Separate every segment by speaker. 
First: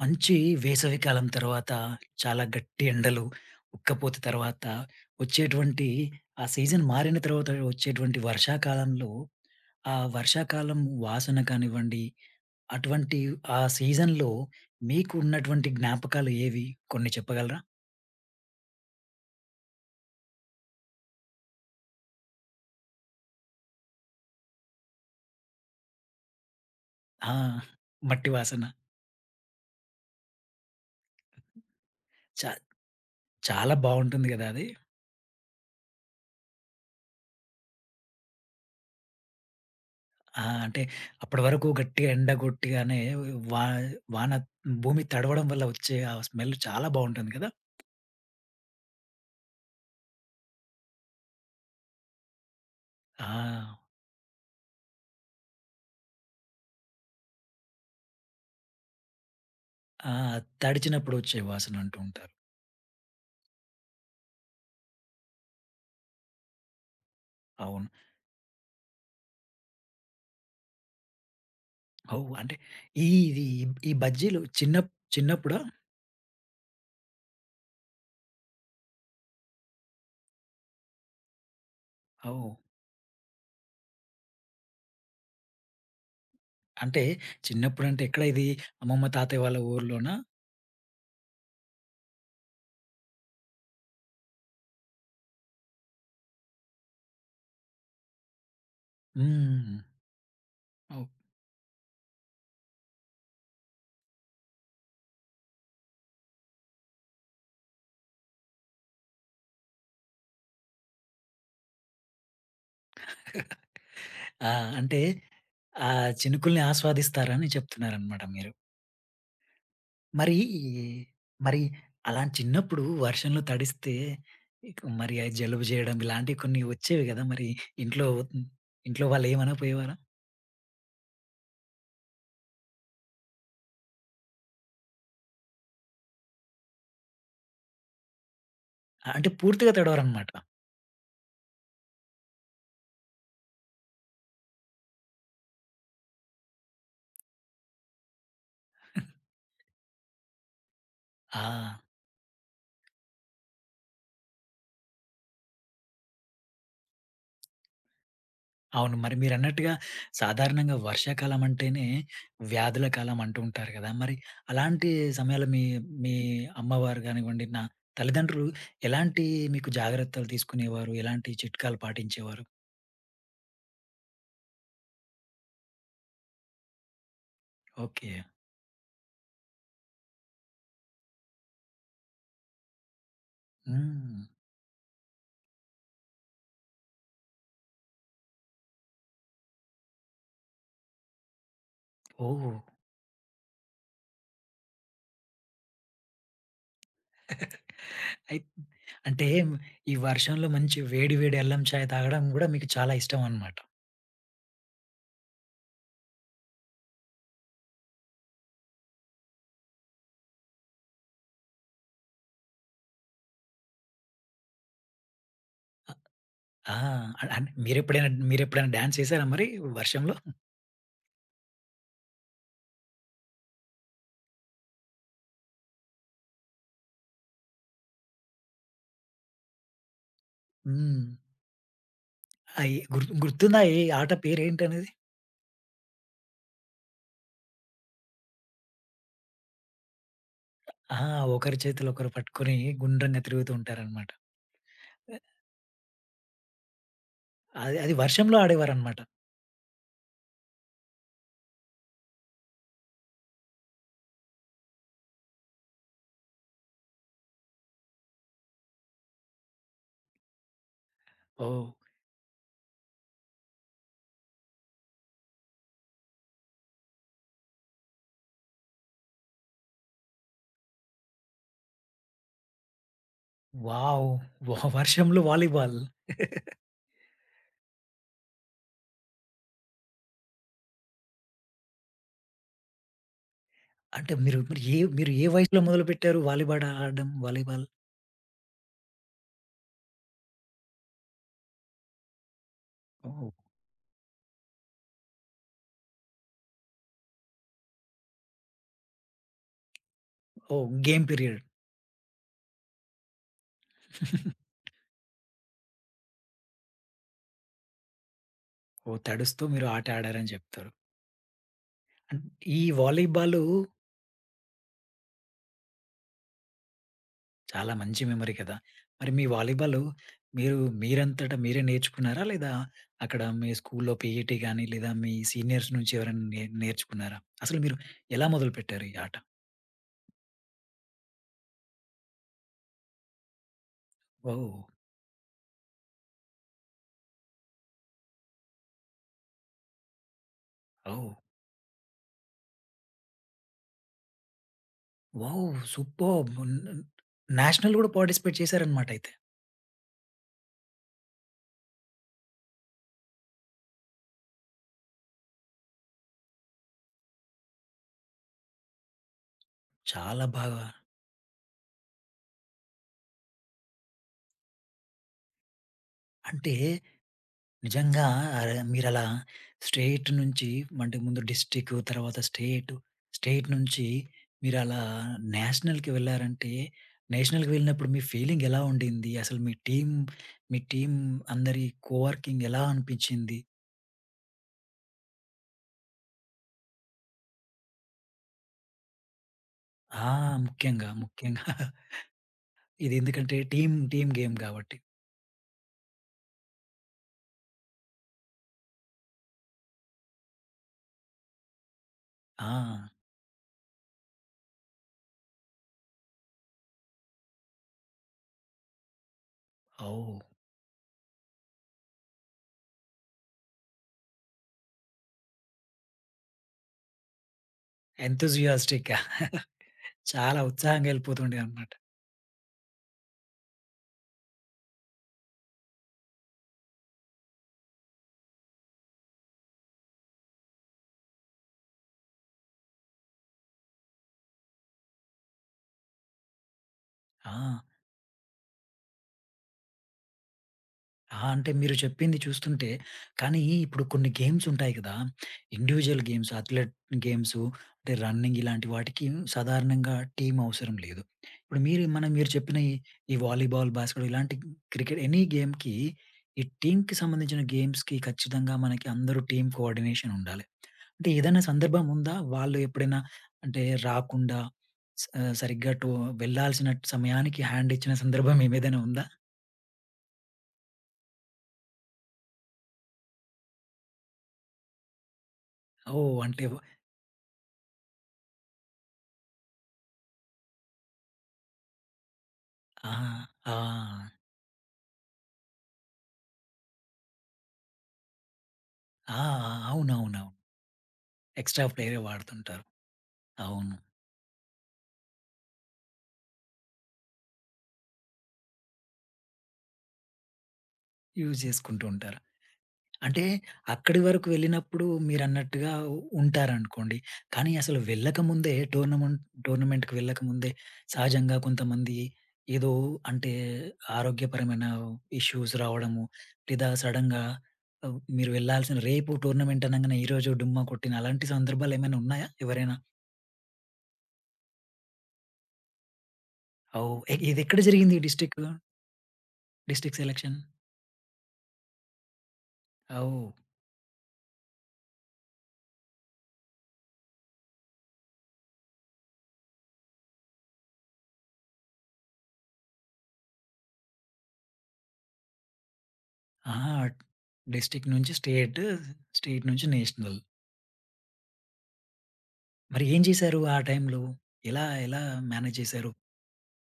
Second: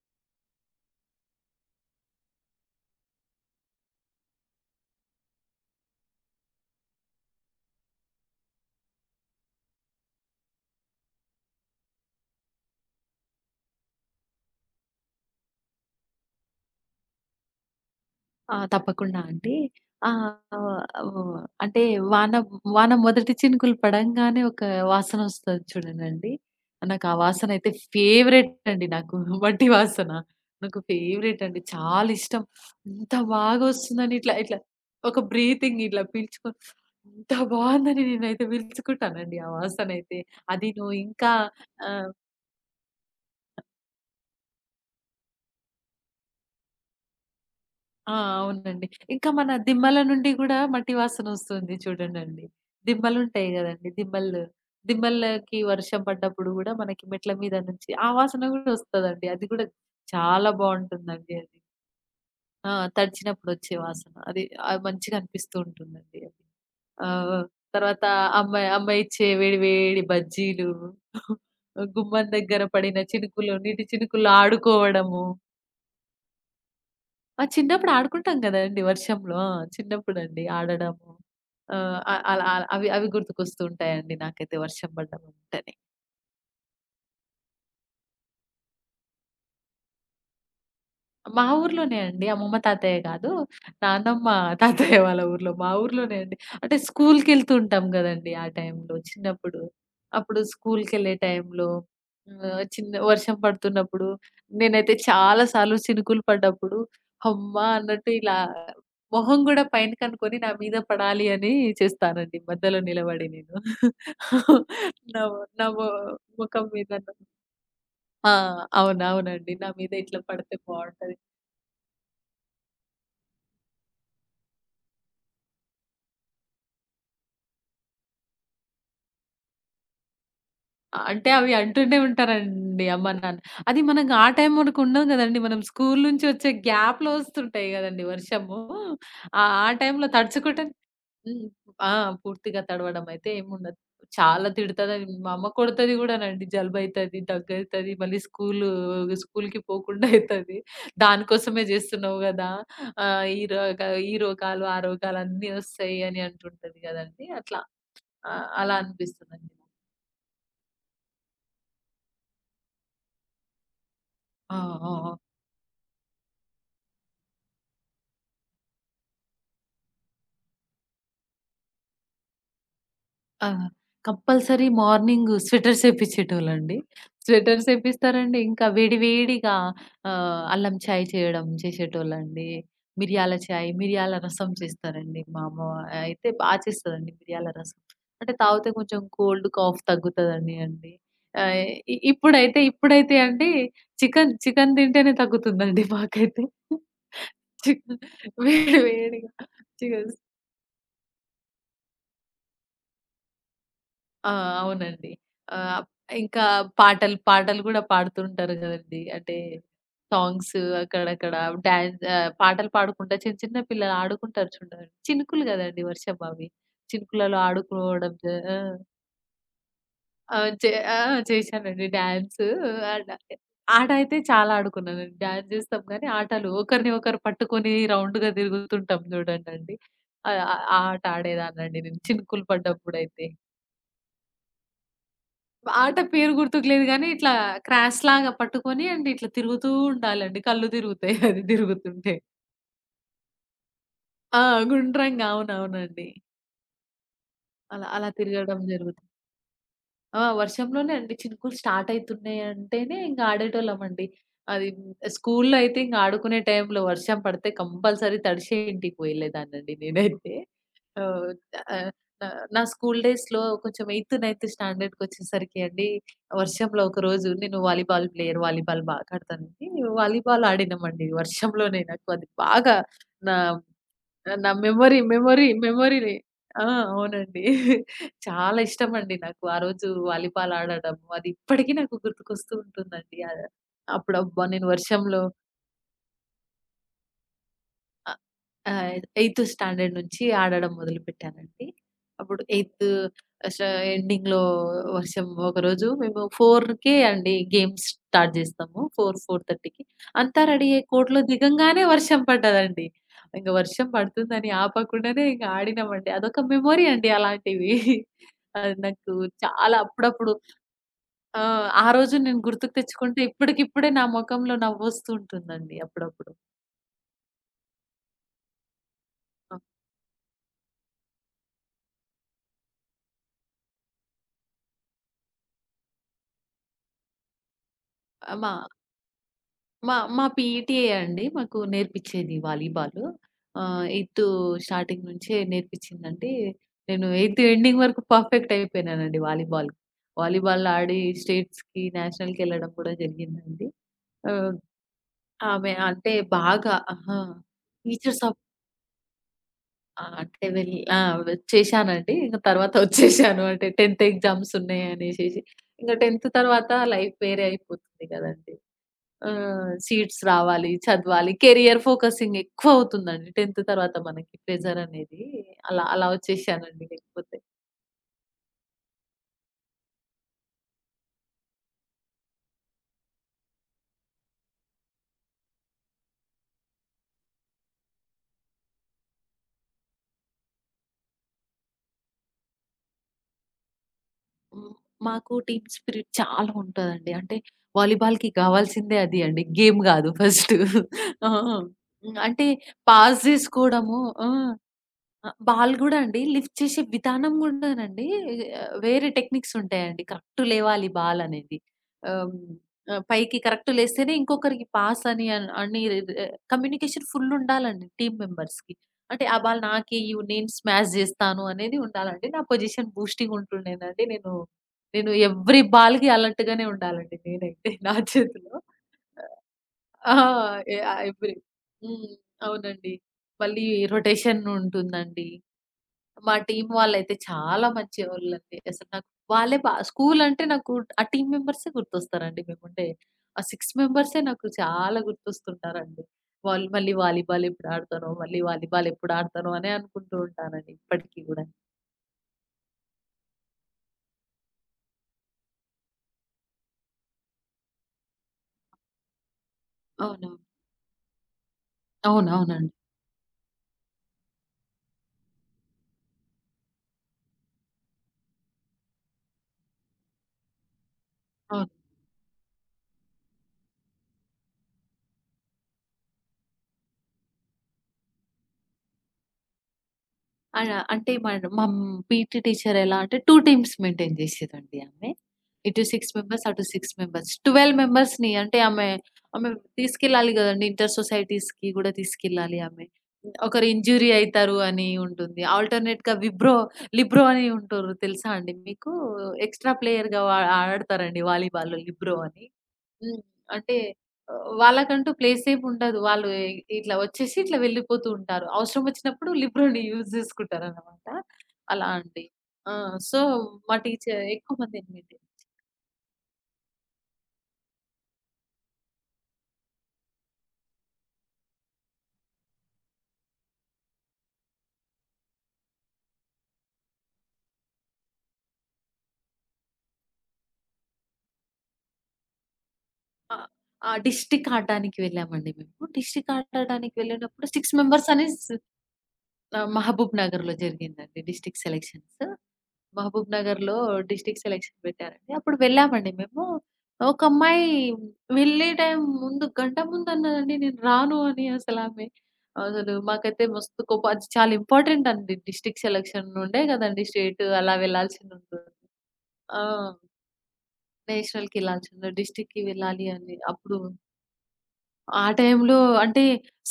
Speaker 1: మంచి వేసవికాలం తర్వాత చాలా గట్టి ఎండలు, ఉక్కపోత తర్వాత వచ్చేటువంటి ఆ సీజన్ మారిన తర్వాత వచ్చేటువంటి వర్షాకాలంలో, ఆ వర్షాకాలం వాసన కానివ్వండి, అటువంటి ఆ సీజన్‌లో మీకు ఉన్నటువంటి జ్ఞాపకాలు ఏవి? కొన్ని చెప్పగలరా?
Speaker 2: ఆ! తప్పకుండా అండి. ఆహ్, ఆహ్, అంటే వాన వాన మొదటి చినుకులు పడంగానే ఒక వాసనొస్తది చూడండండి. నాకు ఆ
Speaker 1: ఆ!
Speaker 2: వాసనైతే
Speaker 1: మట్టి
Speaker 2: ఫేవరెట్
Speaker 1: వాసన.
Speaker 2: అండి నాకు. మట్టి వాసన. నాకు ఫేవరెట్ అండి. చాలా ఇష్టం.
Speaker 1: చా
Speaker 2: ఎంత
Speaker 1: చాలా
Speaker 2: బాగొస్తుందని
Speaker 1: బావుంటుంది
Speaker 2: ఇట్లా
Speaker 1: గదా!
Speaker 2: ఇట్లా
Speaker 1: అది.
Speaker 2: ఒక బ్రీతింగ్ ఇట్లా పీల్చుకొని ఎంత బావుందని నేనైతే పీల్చుకుంటానండి ఆ వాసనైతే.
Speaker 1: ఆ! అంటే
Speaker 2: అదీను ఇంకా
Speaker 1: అప్పటి వరకు గట్టిగా
Speaker 2: ఆహ్
Speaker 1: ఎండ కొట్టగానే వా వాన భూమి తడవడం వల్ల వచ్చే ఆ స్మెల్ చాలా బావుంటుంది గదా!
Speaker 2: ఆ! అవునండి. ఇంకా మన దిమ్మల నుండి గూడా మట్టి వాసనొస్తుంది చూడండండి. దిమ్మలుంటాయి
Speaker 1: ఆ!
Speaker 2: గదండీ! దిమ్మలకి వర్షం పడ్డప్పుడు గూడా మనకి మెట్ల మీద నుంచి ఆ వాసన గూడా ఒస్తదండి. అది గూడా
Speaker 1: ఆ!
Speaker 2: చాలా
Speaker 1: తడిచినప్పుడు
Speaker 2: బావుంటుందండి
Speaker 1: వచ్చే
Speaker 2: అది.
Speaker 1: వాసనంటూ ఉంటారు.
Speaker 2: ఆ! తడిచినప్పుడొచ్చే వాసన. మంచిగా అనిపిస్తూ ఉంటుందండి అది. ఆహ్,
Speaker 1: అవును.
Speaker 2: తర్వాత అమ్మ అమ్మ ఇచ్చే వేడి వేడి బజ్జీలు, గుమ్మం
Speaker 1: ఓహ్! అంటే
Speaker 2: దగ్గర పడిన
Speaker 1: ఈ
Speaker 2: చినుకులు, నీటి
Speaker 1: ఈ
Speaker 2: చినుకుల్లో
Speaker 1: బజ్జీలు
Speaker 2: ఆడుకోవడము.
Speaker 1: చిన్నప్పుడా?
Speaker 2: ఆ! చిన్నప్పుడు ఆడుకుంటాం గదండీ వర్షంలో. ఆ! చిన్నప్పుడండి ఆడడము. ఆహ్, అ అలా
Speaker 1: ఓహ్!
Speaker 2: అలా అవి అవి గుర్తుకొస్తూ ఉంటాయండి నాకైతే వర్షం పడ్డం అంటేనే.
Speaker 1: అంటే చిన్నప్పుడంటే ఎక్కడ ఇది అమ్మమ్మ, తాతయ్య వాళ్ళ ఊర్లోనా?
Speaker 2: మా ఊర్లోనే అండి. అమ్మమ్మ, తాతయ్య కాదు. నానమ్మ, తాతయ్య వాళ్ళ ఊర్లో. మా ఊర్లోనే అండి. అంటే స్కూల్‌కెళ్తూ ఉంటాం గదండీ ఆ టైంలో చిన్నప్పుడు.
Speaker 1: హ్మ్.
Speaker 2: అప్పుడు
Speaker 1: ఓకే.
Speaker 2: స్కూల్‌కెళ్ళే టైంలో చిన్న వర్షం పడుతున్నప్పుడు నేనైతే చాలా సార్లు చినుకులు పడ్డప్పుడు హమ్మా! అన్నట్టు ఇలా మొహం గూడా పైన కనుకొని నా మీద పడాలి అని చేస్తానండి. మధ్యలో నిలబడి నేను.
Speaker 1: ఆ! అంటే
Speaker 2: నా నా మొ
Speaker 1: ఆ చినుకుల్ని
Speaker 2: మొఖం మీద.
Speaker 1: ఆస్వాదిస్తారని చెప్తున్నారనమాట
Speaker 2: ఆ!
Speaker 1: మీరు.
Speaker 2: అవును. అవునండి. నా మీద ఇట్లా
Speaker 1: మరి
Speaker 2: పడితే బావుంటది.
Speaker 1: మరి అలా చిన్నప్పుడు వర్షంలో తడిస్తే ఇక మరి ఆ జలుబు జేయడం ఇలాంటివి కొన్ని వచ్చేవి గదా! మరి ఇంట్లో ఇంట్లో వాళ్ళేమనకపోయేవారా?
Speaker 2: ఆ! అంటే అవి అంటూనే ఉంటారండి అమ్మ, నాన్న. అది మనకు ఆ టైం వరకు ఉండం గదండీ. మనం స్కూల్ నుంచి వచ్చే గ్యాప్‌లో వస్తుంటాయి గదండీ వర్షము.
Speaker 1: అంటే
Speaker 2: ఆ! ఆ
Speaker 1: పూర్తిగా
Speaker 2: టైంలో
Speaker 1: తడవరనమాట.
Speaker 2: తడుచుకుంటే హ్మ్. ఆ! పూర్తిగా తడవడం అయితే ఏముండదు. చాలా తిడతదండి. మా అమ్మ కొడతది గూడానండి. జలుబైతది, దగ్గైతది, మళ్ళీ స్కూల్‌కి పోకుండా అయితది.
Speaker 1: ఆ!
Speaker 2: దానికోసమే జేస్తున్నావు గదా! ఆహ్, ఈ రోగ ఈ రోగాలు, ఆ రోగాలు అన్నీ వస్తాయి అని అంటుంటది గదండీ. అట్లా. ఆ! అలా
Speaker 1: అవును. మరి
Speaker 2: అనిపిస్తుందండి.
Speaker 1: మీరన్నట్టుగా సాధారణంగా వర్షాకాలం అంటేనే వ్యాధుల కాలం అంటూ ఉంటారు కదా! మరి
Speaker 2: ఆ!
Speaker 1: అలాంటి
Speaker 2: ఆ! ఆ!
Speaker 1: సమయాల్లో మీ మీ అమ్మవారు గానివ్వండి, నా తల్లిదండ్రులు ఎలాంటి మీకు జాగ్రత్తలు తీసుకునేవారు? ఎలాంటి చిట్కాలు పాటించేవారు?
Speaker 2: ఆ! కంపల్సరీ మార్నింగ్ స్వెటర్స్ ఏపిచ్చేటోళ్ళండి. Sweaters
Speaker 1: okay.
Speaker 2: ఏపిస్తారండి. ఇంకా వేడి వేడిగా అల్లం చాయ్ చేయడం చేసేటోళ్ళండి. మిరియాల చాయ్, మిరియాల
Speaker 1: హ్మ్.
Speaker 2: రసం చేస్తారండి. మా అమ్మ అయితే బా చేస్తదండి మిరియాల రసం. అంటే తాగితే కొంచెం కోల్డ్, కాఫ్ తగ్గుతదని అండి. ఆహ్, ఇ
Speaker 1: ఓహ్!
Speaker 2: ఇప్పుడైతే ఇప్పుడైతే అండి చికెన్ చికెన్ తింటేనే తగ్గుతుందండి మాకైతే. చికెన్
Speaker 1: అయిత్
Speaker 2: వేడి
Speaker 1: అంటే
Speaker 2: వేడిగా
Speaker 1: ఈ
Speaker 2: చికెన్
Speaker 1: వర్షంలో మంచి వేడి వేడి అల్లం చాయ్ తాగడం గూడా మీకు చాలా ఇష్టం అన్నమాట.
Speaker 2: ఆ! అవునండి. ఆహ్, ఇంకా పాటలు గూడా పాడుతుంటారు గదండీ. అంటే సాంగ్స్ అక్కడక్కడ డాన్స్ పాటలు పాడుకుంటా చిన్న చిన్న పిల్లలు ఆడుకుంటారు చూడండి. చినుకులు గదండీ వర్షం అవి.
Speaker 1: ఆ! ఆ!
Speaker 2: చినుకులలో
Speaker 1: అన్ మీరెప్పుడైనా
Speaker 2: ఆడుకోవడం జ
Speaker 1: మీరెప్పుడైనా డాన్స్ చేసారా మరి వర్షంలో?
Speaker 2: ఆ! చేశానండి డాన్సు. ఆట ఆట అయితే చాలా ఆడుకున్నానండి. డాన్స్ జేస్తాం గానీ ఆటలు ఒకరిని ఒకరు పట్టుకొని రౌండ్‌గా తిరుగుతుంటాం జూడండండి. ఆహ్, ఆ
Speaker 1: హ్మ్.
Speaker 2: ఆట ఆడేదాన్నండి నేను చినుకులు
Speaker 1: అయి గుర్
Speaker 2: పడ్డప్పుడైతే.
Speaker 1: గుర్తుందా? ఏ ఆట పేరేంటనేది?
Speaker 2: ఆట పేరు గుర్తుకు లేదు గానీ, ఇట్లా క్రాష్‌లాగా పట్టుకొని అండ్ ఇట్లా తిరుగుతూ ఉండాలండి. కళ్ళు
Speaker 1: ఆ!
Speaker 2: తిరుగుతాయి అది
Speaker 1: ఒకరి చేతులు ఒకరు
Speaker 2: తిరుగుతుంటే.
Speaker 1: పట్టుకొని గుండ్రంగా తిరుగుతూ ఉంటారనమాట.
Speaker 2: ఆ! గుండ్రంగా అవునవునండి.
Speaker 1: అది
Speaker 2: అలా
Speaker 1: అది
Speaker 2: అలా
Speaker 1: వర్షంలో
Speaker 2: తిరగడం
Speaker 1: ఆడేవారనమాట.
Speaker 2: జరుగుతుంది. ఆ! వర్షంలోనే అండి. చినుకులు స్టార్ట్ అయితున్నాయంటేనే ఇంక ఆడేటోళ్ళమండి. అది స్కూల్‌లో అయితే ఇంక ఆడుకునే టైంలో వర్షం పడితే కంపల్సరీ తడిసే ఇంటికి వెళ్ళేదాన్నండి నేనైతే. ఆహ్,
Speaker 1: ఓహ్!
Speaker 2: ఆహ్, నా నా స్కూల్ డేస్‌లో కొంచెం ఎయిత్, నైన్త్ స్టాండర్డ్‌కొచ్చేసరికి అండి వర్షంలో ఒకరోజు నేను వాలీబాల్ ప్లేయర్. వాలీబాల్ బాగా ఆడతానండి. వాలీబాల్ ఆడినామండి వర్షంలోనే. నాకు అది బాగా నా
Speaker 1: వావ్!
Speaker 2: ఆ! నా మెమొరీ,
Speaker 1: వర్షంలో
Speaker 2: మెమొరీ,
Speaker 1: వాలీబాల్.
Speaker 2: మెమొరీని. ఆ! అవునండి. చాలా ఇష్టమండి నాకు. ఆ రోజు వాలీబాల్ ఆడడం అది ఇప్పటికి నాకు గుర్తుకొస్తూ ఉంటుందండి.
Speaker 1: అంటే మీరు
Speaker 2: అప్పుడబ్బా!
Speaker 1: మీరు
Speaker 2: నేను
Speaker 1: ఏ మీరు
Speaker 2: వర్షంలో
Speaker 1: ఏ వయసులో మొదలుపెట్టారు వాలీబాల్ ఆడడం? వాలీబాల్?
Speaker 2: ఆ! ఎయిత్ స్టాండర్డ్ నుంచి ఆడడం మొదలుపెట్టానండి. అప్పుడు ఎయిత్
Speaker 1: ఓహ్!
Speaker 2: ష ఎండింగ్‌లో వర్షం ఒకరోజు మేము 4కే అండి గేమ్స్ స్టార్ట్ చేస్తాము. 4, 4:30కి అంతా
Speaker 1: ఓహ్!
Speaker 2: రెడీ అయ్యి
Speaker 1: గేమ్
Speaker 2: కోర్ట్‌లో
Speaker 1: పీరియడ్.
Speaker 2: దిగంగానే వర్షం పడ్డదండి. ఇంక వర్షం పడుతుందని ఆపకుండానే ఇంక ఆడినామండి. అదొక మెమొరీ అండి అలాంటివి. అది
Speaker 1: ఓహ్!
Speaker 2: నాకు
Speaker 1: తడుస్తూ మీరు
Speaker 2: చాలా
Speaker 1: ఆట ఆడారని
Speaker 2: అప్పుడప్పుడు
Speaker 1: చెప్తారు.
Speaker 2: ఆ రోజు
Speaker 1: అన్
Speaker 2: నేను
Speaker 1: ఈ
Speaker 2: గుర్తుకు తెచ్చుకుంటే
Speaker 1: వాలీబాలు
Speaker 2: ఇప్పటికిప్పుడే నా మొఖంలో నవ్వొస్తూ ఉంటుందండి అప్పుడప్పుడు.
Speaker 1: చాలా మంచి మెమరీ కదా! మరి మీ వాలీబాలు మీరు మీరంతట మీరే నేర్చుకున్నారా? లేదా అక్కడ మీ స్కూల్‌లో పీఈటీ గాని, లేదా మీ సీనియర్స్ నుంచి ఎవరైనా నేర్చుకున్నారా? అసలు మీరు ఎలా
Speaker 2: ఆహ్, మా
Speaker 1: మొదలుపెట్టారు ఈ ఆట?
Speaker 2: మా మా పీఈటీయే అండి మాకు నేర్పించేది వాలీబాలు. Eighth
Speaker 1: oh!
Speaker 2: స్టార్టింగ్ నుంచే నేర్పించిందంటే, నేను ఎయిత్ ఎండింగ్ వరకు పర్ఫెక్ట్ అయిపోయినానండి వాలీబాల్. వాలీబాల్ ఆడి
Speaker 1: ఓహ్!
Speaker 2: స్టేట్స్‌కి, నేషనల్‌కెళ్ళడం కూడా జరిగిందండి. ఆహ్,
Speaker 1: వావ్!
Speaker 2: ఆమె అంటే
Speaker 1: సూపర్బ్!
Speaker 2: బాగా ఆహా!
Speaker 1: నేషనల్ కూడా
Speaker 2: టీచర్స్ ఆఫ్
Speaker 1: పార్టిసిపేట్ చేశారన్నమాట అయితే.
Speaker 2: ఆహ్, అంటే వెల్ ఆ! చేశానండి. ఇంక తర్వాత వచ్చేసాను. అంటే 10థ్ ఎగ్జామ్స్ ఉన్నాయి అనేసేసి. ఇంక 10థ్ తర్వాత లైఫ్ వేరే అయిపోతుంది కదండీ! సీట్స్
Speaker 1: చాలా బాగా.
Speaker 2: రావాలి, చదవాలి. కెరియర్ ఫోకసింగ్ ఎక్కువవుతుందండి 10థ్ తర్వాత మనకి ప్రెజరనేది. అలా
Speaker 1: అంటే
Speaker 2: వచ్చేసానండి లేకపోతే.
Speaker 1: నిజంగా ఆహ్, మీరలా స్టేట్ నుంచి అంటే ముందు డిస్ట్రిక్ట్ తర్వాత స్టేట్, స్టేట్ నుంచి మీరలా నేషనల్‌కి వెళ్లారంటే, నేషనల్‌కి వెళ్ళినప్పుడు మీ ఫీలింగ్ ఎలా ఉండింది? అసలు మీ టీమ్ అందరి కోవర్కింగ్ ఎలా అనిపించింది?
Speaker 2: హ్మ్. మాకు టీమ్ స్పిరిట్ చాలా ఉంటదండి. అంటే వాలీబాల్‌కి కావాల్సిందే అది అండి. గేమ్
Speaker 1: ఆ!
Speaker 2: గాదు ఫస్ట్. ఆ!
Speaker 1: ముఖ్యంగా
Speaker 2: అంటే
Speaker 1: ఇది
Speaker 2: పాస్
Speaker 1: ఎందుకంటే
Speaker 2: జేసుకోవడము
Speaker 1: టీమ్
Speaker 2: ఆ!
Speaker 1: గేమ్ కాబట్టి.
Speaker 2: ఆ! బాల్ గూడా అండి లిఫ్ట్ చేసే విధానం గూడానండి వేరే టెక్నిక్స్ ఉంటాయండి. కరెక్ట్ లేవాలి బాల్ అనేది. ఆహ్,
Speaker 1: ఆ!
Speaker 2: ఆహ్, పైకి కరెక్ట్ లేస్తేనే ఇంకొకరికి పాస్ అని అన్ అని కమ్యూనికేషన్ ఫుల్ ఉండాలండి టీమ్ మెంబర్స్‌కి. అంటే ఆ బాల్
Speaker 1: ఓహ్!
Speaker 2: నాకియ్యు నేను స్మాష్ జేస్తాను అనేది ఉండాలండి. నా పొజిషన్ బూస్టింగ్ ఉంటుండేనండి. నేను నేను ఎవ్రి బాల్‌కి అలర్ట్‌గానే ఉండాలండి నేనైతే నా చేతిలో.
Speaker 1: ఎంతూసియాస్టిక్‌గా
Speaker 2: ఆ!
Speaker 1: చాలా
Speaker 2: ఎ
Speaker 1: ఉత్సాహంగా
Speaker 2: ఆ! ఎవ్రి
Speaker 1: వెళ్ళిపోతుండే అనమాట.
Speaker 2: హ్మ్. అవునండి. మళ్ళీ రొటేషన్ ఉంటుందండి. మా టీమ్ వాళ్ళైతే చాలా మంచివాళ్ళండి. అసలు నాకు వాళ్ళే బా స్కూల్ అంటే నాకు ఆ టీమ్ మెంబర్సే గుర్తొస్తారండి మేముండే. ఆ 6 మెంబర్సే నాకు చాలా గుర్తొస్తుంటారండి. వాళ్ళు మళ్ళీ
Speaker 1: ఆ!
Speaker 2: వాలీబాల్ ఎప్పుడు ఆడతానో, మళ్ళీ వాలీబాల్ ఎప్పుడు ఆడతానో అనే అనుకుంటూ ఉంటానండి
Speaker 1: ఆ!
Speaker 2: ఇప్పటికి గూడా.
Speaker 1: అంటే మీరు చెప్పింది చూస్తుంటే, కానీ ఇప్పుడు కొన్ని గేమ్స్ ఉంటాయి కదా! ఇండివిడ్యువల్ గేమ్స్, అథ్లెట్ గేమ్సు, అంటే రన్నింగ్ ఇలాంటి వాటికి సాధారణంగా టీమ్
Speaker 2: అవునవును.
Speaker 1: అవసరం లేదు. ఇప్పుడు మీరు చెప్పిన ఈ,
Speaker 2: అవునవునండి.
Speaker 1: ఈ వాలీబాల్, బాస్కెట్‌బాల్ ఇలాంటి క్రికెట్ ఎనీ గేమ్‌కి ఈ టీమ్‌కి సంబంధించిన గేమ్స్‌కి ఖచ్చితంగా మనకి అందరూ టీమ్ కోఆర్డినేషన్ ఉండాలి. అంటే ఏదైనా
Speaker 2: అవును.
Speaker 1: సందర్భం ఉందా? వాళ్ళు ఎప్పుడైనా అంటే రాకుండా స సరిగ్గా వెళ్ళాల్సిన సమయానికి హ్యాండ్ ఇచ్చిన సందర్భం ఏదైనా ఉందా?
Speaker 2: ఆ! అంటే మా పీటీ టీచర్ ఎలా అంటే 2 టీమ్స్ మెయింటైన్ చేసేదండి ఆమె. ఇటు 6
Speaker 1: ఓహ్! అంటే
Speaker 2: మెంబర్స్, అటు 6 మెంబర్స్. 12 మెంబర్స్‌ని అంటే ఆమె తీసుకెళ్ళాలి కదండీ! ఇంటర్ సొసైటీస్‌కి కూడా తీసుకెళ్ళాలి ఆమె.
Speaker 1: ఆ! ఆ!
Speaker 2: ఒకరు ఇంజ్యూరీ అయితారు అని ఉంటుంది. ఆల్టర్‌నేట్‌గా లిబ్రో అని ఉంటారు తెలుసా అండి మీకు?
Speaker 1: ఆ!
Speaker 2: ఎక్స్‌ట్రా
Speaker 1: అవునవునవును.
Speaker 2: ప్లేయర్‌గా వా ఆడతారండి
Speaker 1: ఎక్స్‌ట్రా
Speaker 2: వాలీబాల్‌లో
Speaker 1: ఫ్లేవర్
Speaker 2: లిబ్రో అని.
Speaker 1: వాడుతుంటారు.
Speaker 2: హ్మ్.
Speaker 1: అవును.
Speaker 2: అంటే వాళ్ళకంటూ ప్లేస్ ఏముండదు. వాళ్ళు ఇ ఇట్లా వచ్చేసి ఇట్లా వెళ్ళిపోతూ ఉంటారు. అవసరం వచ్చినప్పుడు లిబ్రోని యూజ్ జేసుకుంటారనమాట.
Speaker 1: యూజ్ చేసుకుంటూ
Speaker 2: అలా
Speaker 1: ఉంటారు.
Speaker 2: అండి. ఆ! సో,
Speaker 1: అంటే
Speaker 2: మా
Speaker 1: అక్కడి
Speaker 2: టీచర్
Speaker 1: వరకు
Speaker 2: ఎక్కువ
Speaker 1: వెళ్ళినప్పుడు
Speaker 2: మందేంటంటే
Speaker 1: మీరన్నట్టుగా ఉంటారనుకోండి. కానీ అసలు వెళ్ళకముందే టోర్నమెంట్‌కి వెళ్ళకముందే సహజంగా కొంతమంది ఏదో అంటే ఆరోగ్యపరమైన ఇష్యూస్ రావడము, లేదా సడెన్‌గా ఆహ్, మీరు వెళ్ళాల్సిన రేపు టోర్నమెంట్ అనంగానే ఈరోజు డుమ్మా కొట్టిన అలాంటి సందర్భాలేమైనా ఉన్నాయా? ఎవరైనా?
Speaker 2: ఆ! ఆ డిస్ట్రిక్ట్ ఆడడానికి వెళ్ళామండి మేము. డిస్ట్రిక్ట్ ఆడడానికి
Speaker 1: ఓహ్!
Speaker 2: వెళ్ళినప్పుడు
Speaker 1: ఇదెక్కడ
Speaker 2: 6
Speaker 1: జరిగింది ఈ
Speaker 2: మెంబర్స్
Speaker 1: డిస్ట్రిక్ట్,
Speaker 2: అనేసి
Speaker 1: డిస్ట్రిక్ట్
Speaker 2: మహబూబ్
Speaker 1: సెలక్షన్?
Speaker 2: నగర్‌లో జరిగిందండి డిస్ట్రిక్ట్ సెలక్షన్స్.
Speaker 1: ఓహ్!
Speaker 2: మహబూబ్‌నగర్‌లో డిస్ట్రిక్ట్ సెలక్షన్ పెట్టారండి. అప్పుడు వెళ్ళామండి మేము. ఒక అమ్మాయి వెళ్ళే టైం ముందు గంట ముందన్నదండి నేను రాను అని అసలామె. అసలు మాకైతే మస్తు కోపం అది చాలా ఇంపార్టెంట్ అండి. డిస్ట్రిక్ట్ సెలక్షన్ ఉండే
Speaker 1: ఆహా!
Speaker 2: గదండీ స్టేట్ అలా
Speaker 1: డిస్ట్రిక్ట్ నుంచి స్టేట్,
Speaker 2: వెళ్ళాల్సిందుంటుంది.
Speaker 1: స్టేట్
Speaker 2: ఆ!
Speaker 1: నుంచి నేషనల్.
Speaker 2: నేషనల్‌కెళ్ళాల్సింది డిస్ట్రిక్ట్‌కి
Speaker 1: మరి ఏం
Speaker 2: వెళ్ళాలి అని.
Speaker 1: చేశారు ఆ
Speaker 2: అప్పుడు
Speaker 1: టైంలో? ఎలా
Speaker 2: ఆ
Speaker 1: మేనేజ్
Speaker 2: టైంలో
Speaker 1: చేశారు?
Speaker 2: అంటే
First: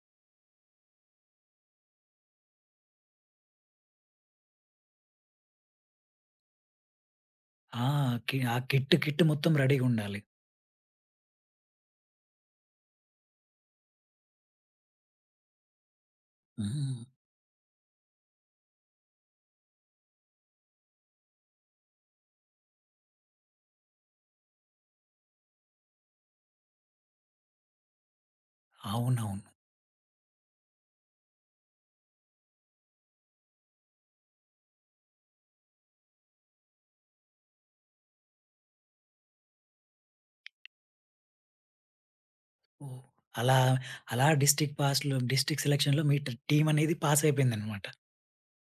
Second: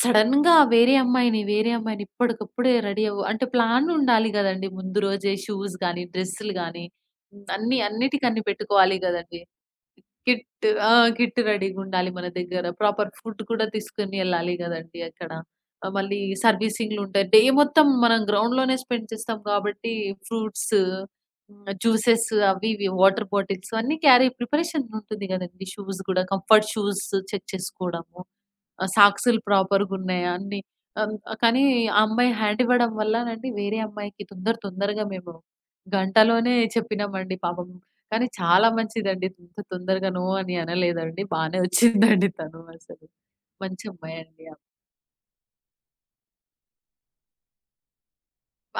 Speaker 2: సడెన్‌గా వేరే అమ్మాయిని ఇప్పటికప్పుడే రెడీ అవ్వు అంటే ప్లాన్ ఉండాలి గదండీ! ముందు రోజే షూస్ గాని, డ్రెస్సులు గాని హ్మ్. అన్నీ
Speaker 1: ఆ! కి
Speaker 2: అన్నిటికన్ని
Speaker 1: ఆ కిట్,
Speaker 2: పెట్టుకోవాలి
Speaker 1: కిట్
Speaker 2: గదండీ!
Speaker 1: మొత్తం రెడీగా ఉండాలి.
Speaker 2: కిట్ ఆ! కిట్ రెడీగుండాలి మన దగ్గర. ప్రాపర్ ఫుడ్ కూడా తీసుకొని ఎళ్ళాలి గదండీ అక్కడ. మళ్ళీ
Speaker 1: హ్మ్.
Speaker 2: సర్వీసింగ్‌లుంటాయి. డే మొత్తం మనం గ్రౌండ్‌లోనే స్పెండ్ చేస్తాం కాబట్టి ఫ్రూట్స్, హ్మ్. జ్యూసెస్ అవి ఇవి వాటర్ బాటిల్స్ అన్నీ క్యారీ ప్రిపరేషన్ ఉంటుంది గదండీ! షూస్ గూడా కంఫర్ట్ షూస్ చెక్ చేసుకోవడము. ఆ సాక్సులు
Speaker 1: అవునవును.
Speaker 2: ప్రాపర్‌గున్నాయా అన్నీ. అన్ కానీ ఆ అమ్మాయి హ్యాండ్ ఇవ్వడం వల్లనండి వేరే అమ్మాయికి తొందరగా మేము గంటలోనే చెప్పినామండి పాపం. కానీ చాలా మంచిదండి. ఇంత తొందరగా నో అని అనలేదండి. బానే వచ్చిందండి తను
Speaker 1: ఓహ్!
Speaker 2: అసలు.
Speaker 1: అలా,
Speaker 2: మంచి
Speaker 1: అలా
Speaker 2: అమ్మాయండి.
Speaker 1: డిస్ట్రిక్ట్ పాస్‌లో డిస్ట్రిక్ట్ సెలక్షన్‌లో మీ టీమ్ అనేది పాస్ అయిపోయిందన్నమాట.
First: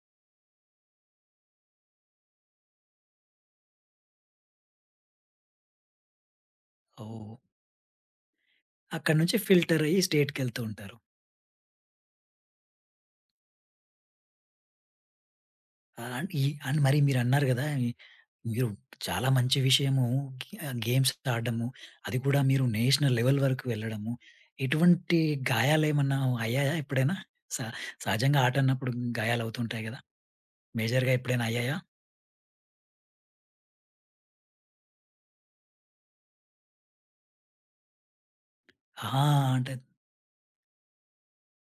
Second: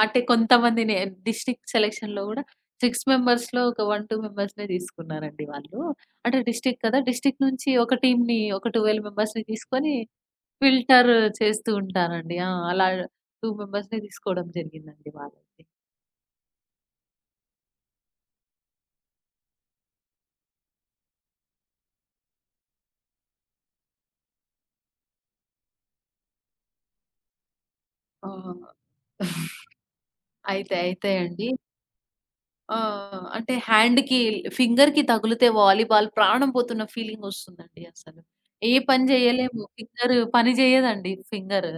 Speaker 2: అంటే కొంతమంది నే డిస్ట్రిక్ట్ సెలక్షన్‌లో గూడా 6 మెంబర్స్‌లో ఒక 1, 2 మెంబర్స్‌నే తీసుకున్నారండి వాళ్ళు. అంటే డిస్ట్రిక్ట్ కదా!
Speaker 1: ఓహ్!
Speaker 2: డిస్ట్రిక్ట్ నుంచి ఒక టీమ్‌ని ఒక 12
Speaker 1: అక్కడి నుంచి
Speaker 2: మెంబర్స్‌ని
Speaker 1: ఫిల్టర్
Speaker 2: తీసుకొని
Speaker 1: అయ్యి స్టేట్‌కెళ్తూ ఉంటారు.
Speaker 2: ఫిల్టర్ చేస్తూ ఉంటారండి. ఆ! అలా 2 మెంబర్స్‌ని తీసుకోవడం జరిగిందండి వాళ్ళకి.
Speaker 1: ఆ! ఈ అండ్ మరి మీరన్నారు గదా! మీరు చాలా మంచి విషయము గే గేమ్స్ ఆడడము, అది కూడా మీరు నేషనల్ లెవెల్ వరకు వెళ్ళడము. ఎటువంటి గాయాలేమన్నా అయ్యాయా ఎప్పుడైనా? స
Speaker 2: ఆ!
Speaker 1: సహజంగా ఆట అన్నప్పుడు గాయాలవుతుంటాయి గదా!
Speaker 2: అయితే అయితే
Speaker 1: మేజర్‌గా ఎప్పుడైనా
Speaker 2: అండి
Speaker 1: అయ్యాయా?
Speaker 2: ఆ! అంటే హ్యాండ్‌కి ఫింగర్‌కి తగిలితే వాలీబాల్ ప్రాణం పోతున్న ఫీలింగ్ వస్తుందండి అసలు. ఏ పని
Speaker 1: ఆ!
Speaker 2: జేయలేము.
Speaker 1: అంటే
Speaker 2: ఫింగర్ పని జేయదండి ఫింగర్.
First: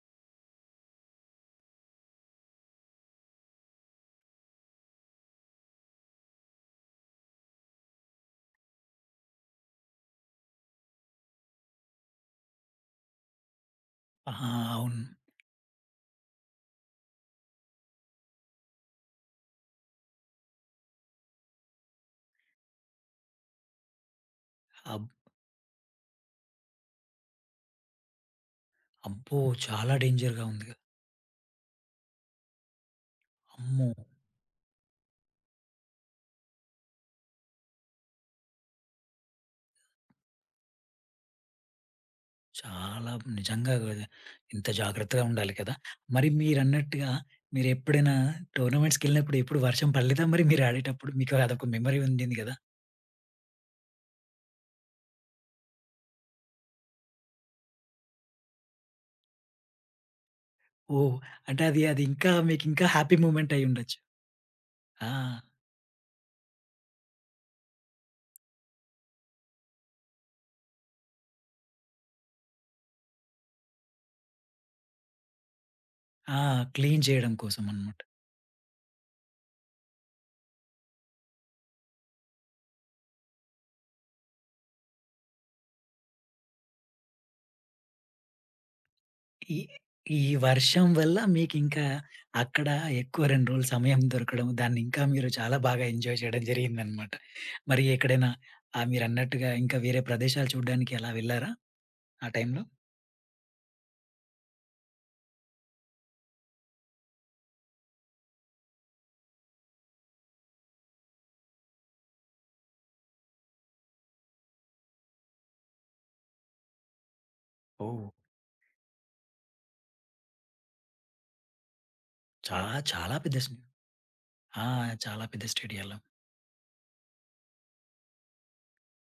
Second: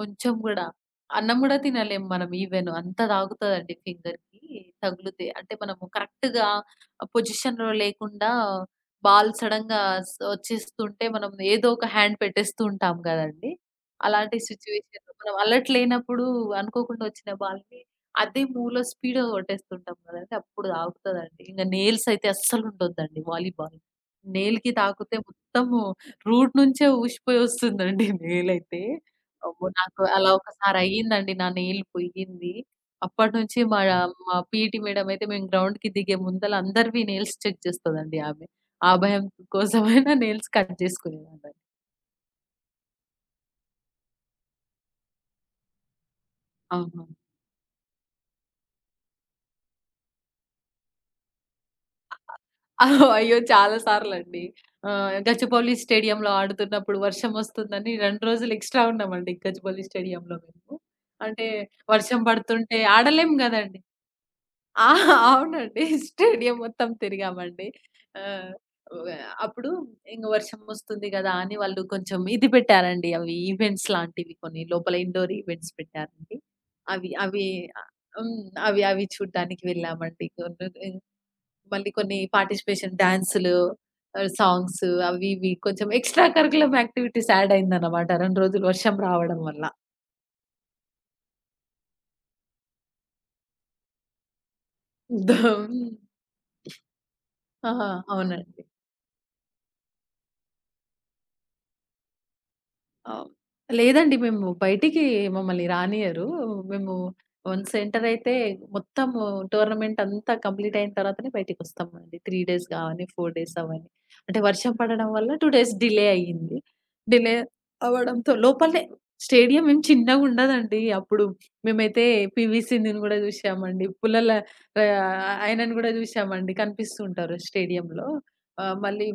Speaker 2: కొంచెం గూడా. అన్నం గూడా తినలేము మనం ఈవెన్ అంత తాగుతదండి ఫింగర్‌కి తగిలితే. అంటే మనము కరెక్ట్‌గా పొజిషన్‌లో లేకుండా బాల్ సడెన్‌గా వచ్చేస్తుంటే మనం ఏదో ఒక హ్యాండ్ పెట్టేస్తూ ఉంటాం గదండీ!
Speaker 1: ఆ!
Speaker 2: అలాంటి
Speaker 1: అవును.
Speaker 2: సిట్యుయేషన్‌లో మనం అలర్ట్ లేనప్పుడు అనుకోకుండా వచ్చిన బాల్‌ని అదే మూవ్‌లో స్పీడ్‌గా కొట్టేస్తుంటాం కదండీ! అప్పుడు తాకుతదండి. ఇంగ నెయిల్స్ అయితే అస్సలుండొద్దండి వాలీబాల్. నెయిల్‌కి
Speaker 1: అబ్
Speaker 2: తాకితే మొత్తము రూట్ నుంచే ఊసిపోయి వస్తుందండి నెయిలయితే.
Speaker 1: అబ్బో!
Speaker 2: అమ్మో!
Speaker 1: చాలా
Speaker 2: నాకు అలా
Speaker 1: డేంజర్‌గా ఉంది
Speaker 2: ఒకసారి
Speaker 1: గదా!
Speaker 2: అయ్యిందండి. నా నెయిల్ పోయింది. అప్పటినుంచి మా
Speaker 1: అమ్మో!
Speaker 2: మా పీఈటీ మేడమ్ అయితే మేము గ్రౌండ్‌కి దిగే ముందల అందరివి నెయిల్స్ చెక్ చేస్తదండి ఆమె. ఆ భయం కోసమైనా నెయిల్స్ కట్ చేసుకునేదాన్నండి.
Speaker 1: చాలా నిజంగా గూడా ఇంత జాగ్రత్తగా ఉండాలి కదా! మరి
Speaker 2: అవును.
Speaker 1: మీరన్నట్టుగా మీరెప్పుడైనా టోర్నమెంట్స్‌కెళ్ళినప్పుడు ఎప్పుడు వర్షం పడలేదా మరి మీరు ఆడేటప్పుడు? మీకు అదొక మెమరీ ఉండింది గదా!
Speaker 2: అయ్యో! చాలా సార్లండి. గచ్చిబౌలి స్టేడియంలో ఆడుతున్నప్పుడు వర్షం వస్తుందని 2 రోజులు ఎక్స్‌ట్రా ఉన్నామండి గచ్చిబౌలి స్టేడియంలో మేము.
Speaker 1: ఓహ్!
Speaker 2: అంటే
Speaker 1: అంటే అది అది
Speaker 2: వర్షం
Speaker 1: ఇంకా మీకు
Speaker 2: పడుతుంటే
Speaker 1: ఇంకా హ్యాపీ
Speaker 2: ఆడలేం
Speaker 1: మూమెంట్
Speaker 2: గదండీ!
Speaker 1: అయ్యుండొచ్చు.
Speaker 2: ఆ!
Speaker 1: ఆ!
Speaker 2: అవునండి. స్టేడియం మొత్తం తిరిగామండి. ఆహ్, వ అప్పుడు ఇంగ వర్షం వస్తుంది గదా! అని వాళ్ళు కొంచెం ఇది పెట్టారండి. అవి ఈవెంట్స్ లాంటివి కొన్ని లోపల ఇండోర్ ఈవెంట్స్
Speaker 1: ఆ!
Speaker 2: పెట్టారండి.
Speaker 1: క్లీన్
Speaker 2: అవి
Speaker 1: చేయడం
Speaker 2: అవి
Speaker 1: కోసం
Speaker 2: ఆహ్,
Speaker 1: అన్నమాట.
Speaker 2: హ్మ్. అవి అవి చూడ్డానికి వెళ్ళామండి. మళ్ళీ కొన్ని పార్టిసిపేషన్ డాన్సులు, సాంగ్స్ అవి ఇవి కొంచెం ఎక్స్‌ట్రా కరిక్యులమ్ యాక్టివిటీస్ యాడ్ అయిందనమాట 2 రోజులు వర్షం రావడం
Speaker 1: ఈ
Speaker 2: వల్ల.
Speaker 1: ఈ వర్షం వల్ల మీకింకా అక్కడ ఎక్కువ 2 రోజులు సమయం దొరకడం, దాన్ని ఇంకా మీరు
Speaker 2: హ్మ్.
Speaker 1: చాలా బాగా ఎంజాయ్ చేయడం జరిగిందన్నమాట. మరి
Speaker 2: ఆహా!
Speaker 1: ఎక్కడైనా
Speaker 2: అవునండి.
Speaker 1: ఆహ్, మీరన్నట్టుగా ఇంకా వేరే ప్రదేశాలు చూడడానికి అలా వెళ్లారా ఆ టైంలో?
Speaker 2: ఆ! లేదండి. మేము బయటికి మమ్మల్ని రానియ్యరు. మేము వన్స్ ఎంటర్ అయితే మొత్తము టోర్నమెంట్ అంతా కంప్లీట్ అయిన తర్వాతనే బయటికొస్తామండి. 3 డేస్ గావని, 4 డేస్ అవ్వని. అంటే వర్షం పడడం వల్ల 2 డేస్ డిలే అయ్యింది. Delay
Speaker 1: oh!
Speaker 2: అవ్వడంతో లోపలనే స్టేడియం ఏం చిన్నగుండదండి. అప్పుడు మేమైతే
Speaker 1: చా
Speaker 2: పీవీ సింధుని
Speaker 1: చాలా
Speaker 2: గూడా
Speaker 1: పెద్ద
Speaker 2: జూసామండి.
Speaker 1: ఆ! చాలా పెద్ద
Speaker 2: ఆయనను గూడా
Speaker 1: స్టేడియాలో.
Speaker 2: జూసామండి. కనిపిస్తూ ఉంటారు స్టేడియంలో. ఆహ్, మళ్ళీ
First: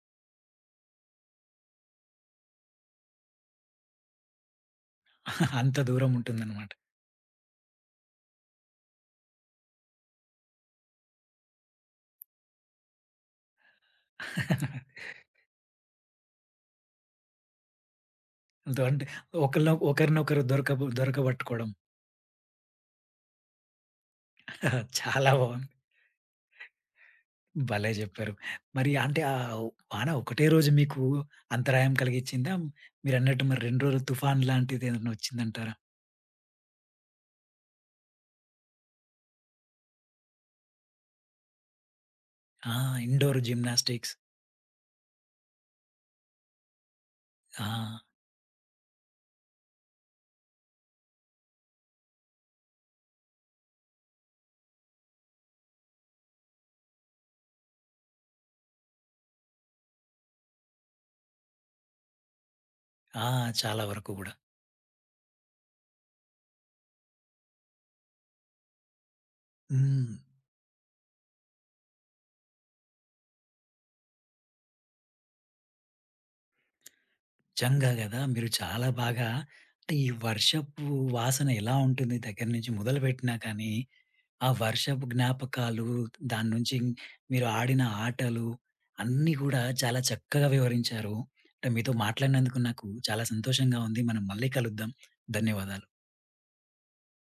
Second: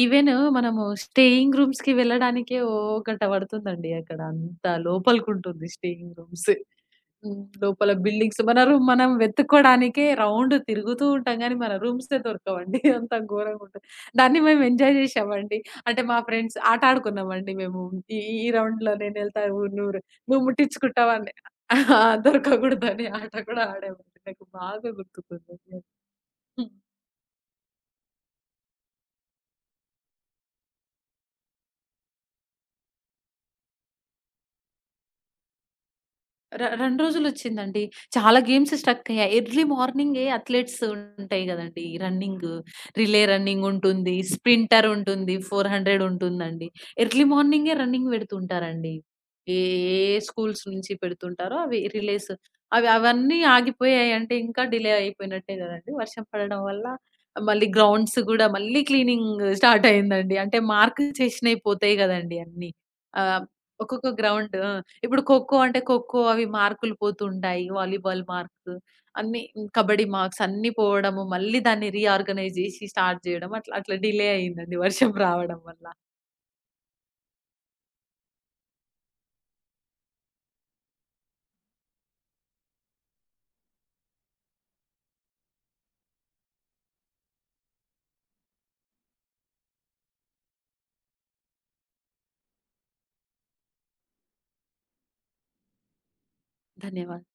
Speaker 2: ఈవెన్ మనము స్టేయింగ్ రూమ్స్‌కి వెళ్ళడానికే ఓ గంట పడుతుందండి అక్కడ. అంత లోపలికుంటుంది
Speaker 1: అంత దూరం
Speaker 2: స్టేయింగ్ రూమ్స్.
Speaker 1: ఉంటుందన్నమాట.
Speaker 2: హ్మ్. లోపల బిల్డింగ్స్ మన రూమ్ మనం వెతుక్కోడానికే రౌండ్ తిరుగుతూ ఉంటాం గానీ, మన రూమ్సే దొరకవండి. అంత ఘోరంగుంటది. దాన్ని మేము ఎంజాయ్ జేశామండి. అంటే మా ఫ్రెండ్స్ ఆట ఆడుకున్నామండి మేము. ఈ ఈ రౌండ్‌లో
Speaker 1: దొంటే
Speaker 2: నేనెళ్తా ర్ నువ్వు
Speaker 1: ఒకరినొకరు
Speaker 2: ముట్టించుకుంటావని.
Speaker 1: దొరకబట్టుకోవడం.
Speaker 2: దొరకకూడదని ఆట కూడా ఆడామండి. నాకు బాగా
Speaker 1: చాలా బావుంది.
Speaker 2: గుర్తుకుందండి అది.
Speaker 1: భలే జెప్పారు. మరి అంటే ఆహ్, వాన ఒకటే రోజు మీకు అంతరాయం కలిగిచ్చిందా? మీరన్నట్టు మరి 2 రోజులు తుఫాన్ లాంటిదేదన్నా ఒచ్చిందంటారా?
Speaker 2: 2 రోజులొచ్చిందండి. చాలా గేమ్స్ స్ట్రక్కయ్యాయి. ఎర్లీ మార్నింగే అథ్లెట్స్ ఉంటాయి గదండీ! రన్నింగ్,
Speaker 1: ఆ!
Speaker 2: Relay
Speaker 1: indoor gymnastics.
Speaker 2: రన్నింగుంటుంది, స్ప్రింటర్ ఉంటుంది, 400 ఉంటుందండి. ఎర్లీ
Speaker 1: ఆ!
Speaker 2: మార్నింగే రన్నింగ్ పెడుతుంటారండి. ఏ ఏ స్కూల్స్ నుంచి పెడుతుంటారో అవి రిలేస్ అవి అవన్నీ ఆగిపోయాయంటే ఇంకా డిలే అయిపోయినట్టే గదండీ! వర్షం పడడం వల్ల మళ్ళీ గ్రౌండ్స్ గూడా మళ్ళీ క్లీనింగ్ స్టార్ట్ అయిందండి. అంటే మార్క్ చేసినయి పోతాయి గదండీ అన్నీ.
Speaker 1: ఆ!
Speaker 2: ఆహ్,
Speaker 1: చాలా
Speaker 2: ఒక్కొక్క
Speaker 1: వరకు గూడా.
Speaker 2: గ్రౌండ్ ఆ! ఇప్పుడు ఖోఖో అంటే ఖోఖో అవి మార్కులు పోతుంటాయి. వాలీబాల్ మార్క్స్ అన్నీ కబడ్డీ
Speaker 1: హ్మ్.
Speaker 2: మార్క్స్ అన్నీ పోవడము, మళ్ళీ దాన్ని రీఆర్గనైజ్ జేసి స్టార్ట్ జేయడం అట్లా అట్లా డిలే అయిందండి వర్షం రావడం వల్ల.
Speaker 1: నిజంగా గదా! మీరు చాలా బాగా అంటే ఈ వర్షపు వాసన ఎలా ఉంటుంది దగ్గర నుంచి మొదలుపెట్టినా కానీ ఆ వర్షపు జ్ఞాపకాలు, దాని నుంచి మీరు ఆడిన ఆటలు అన్నీ గూడా చాలా చక్కగా వివరించారు. అంటే మీతో మాట్లాడినందుకు నాకు చాలా సంతోషంగా ఉంది. మనం మళ్ళీ కలుద్దాం. ధన్యవాదాలు.
Speaker 2: ధన్యవాదాలు.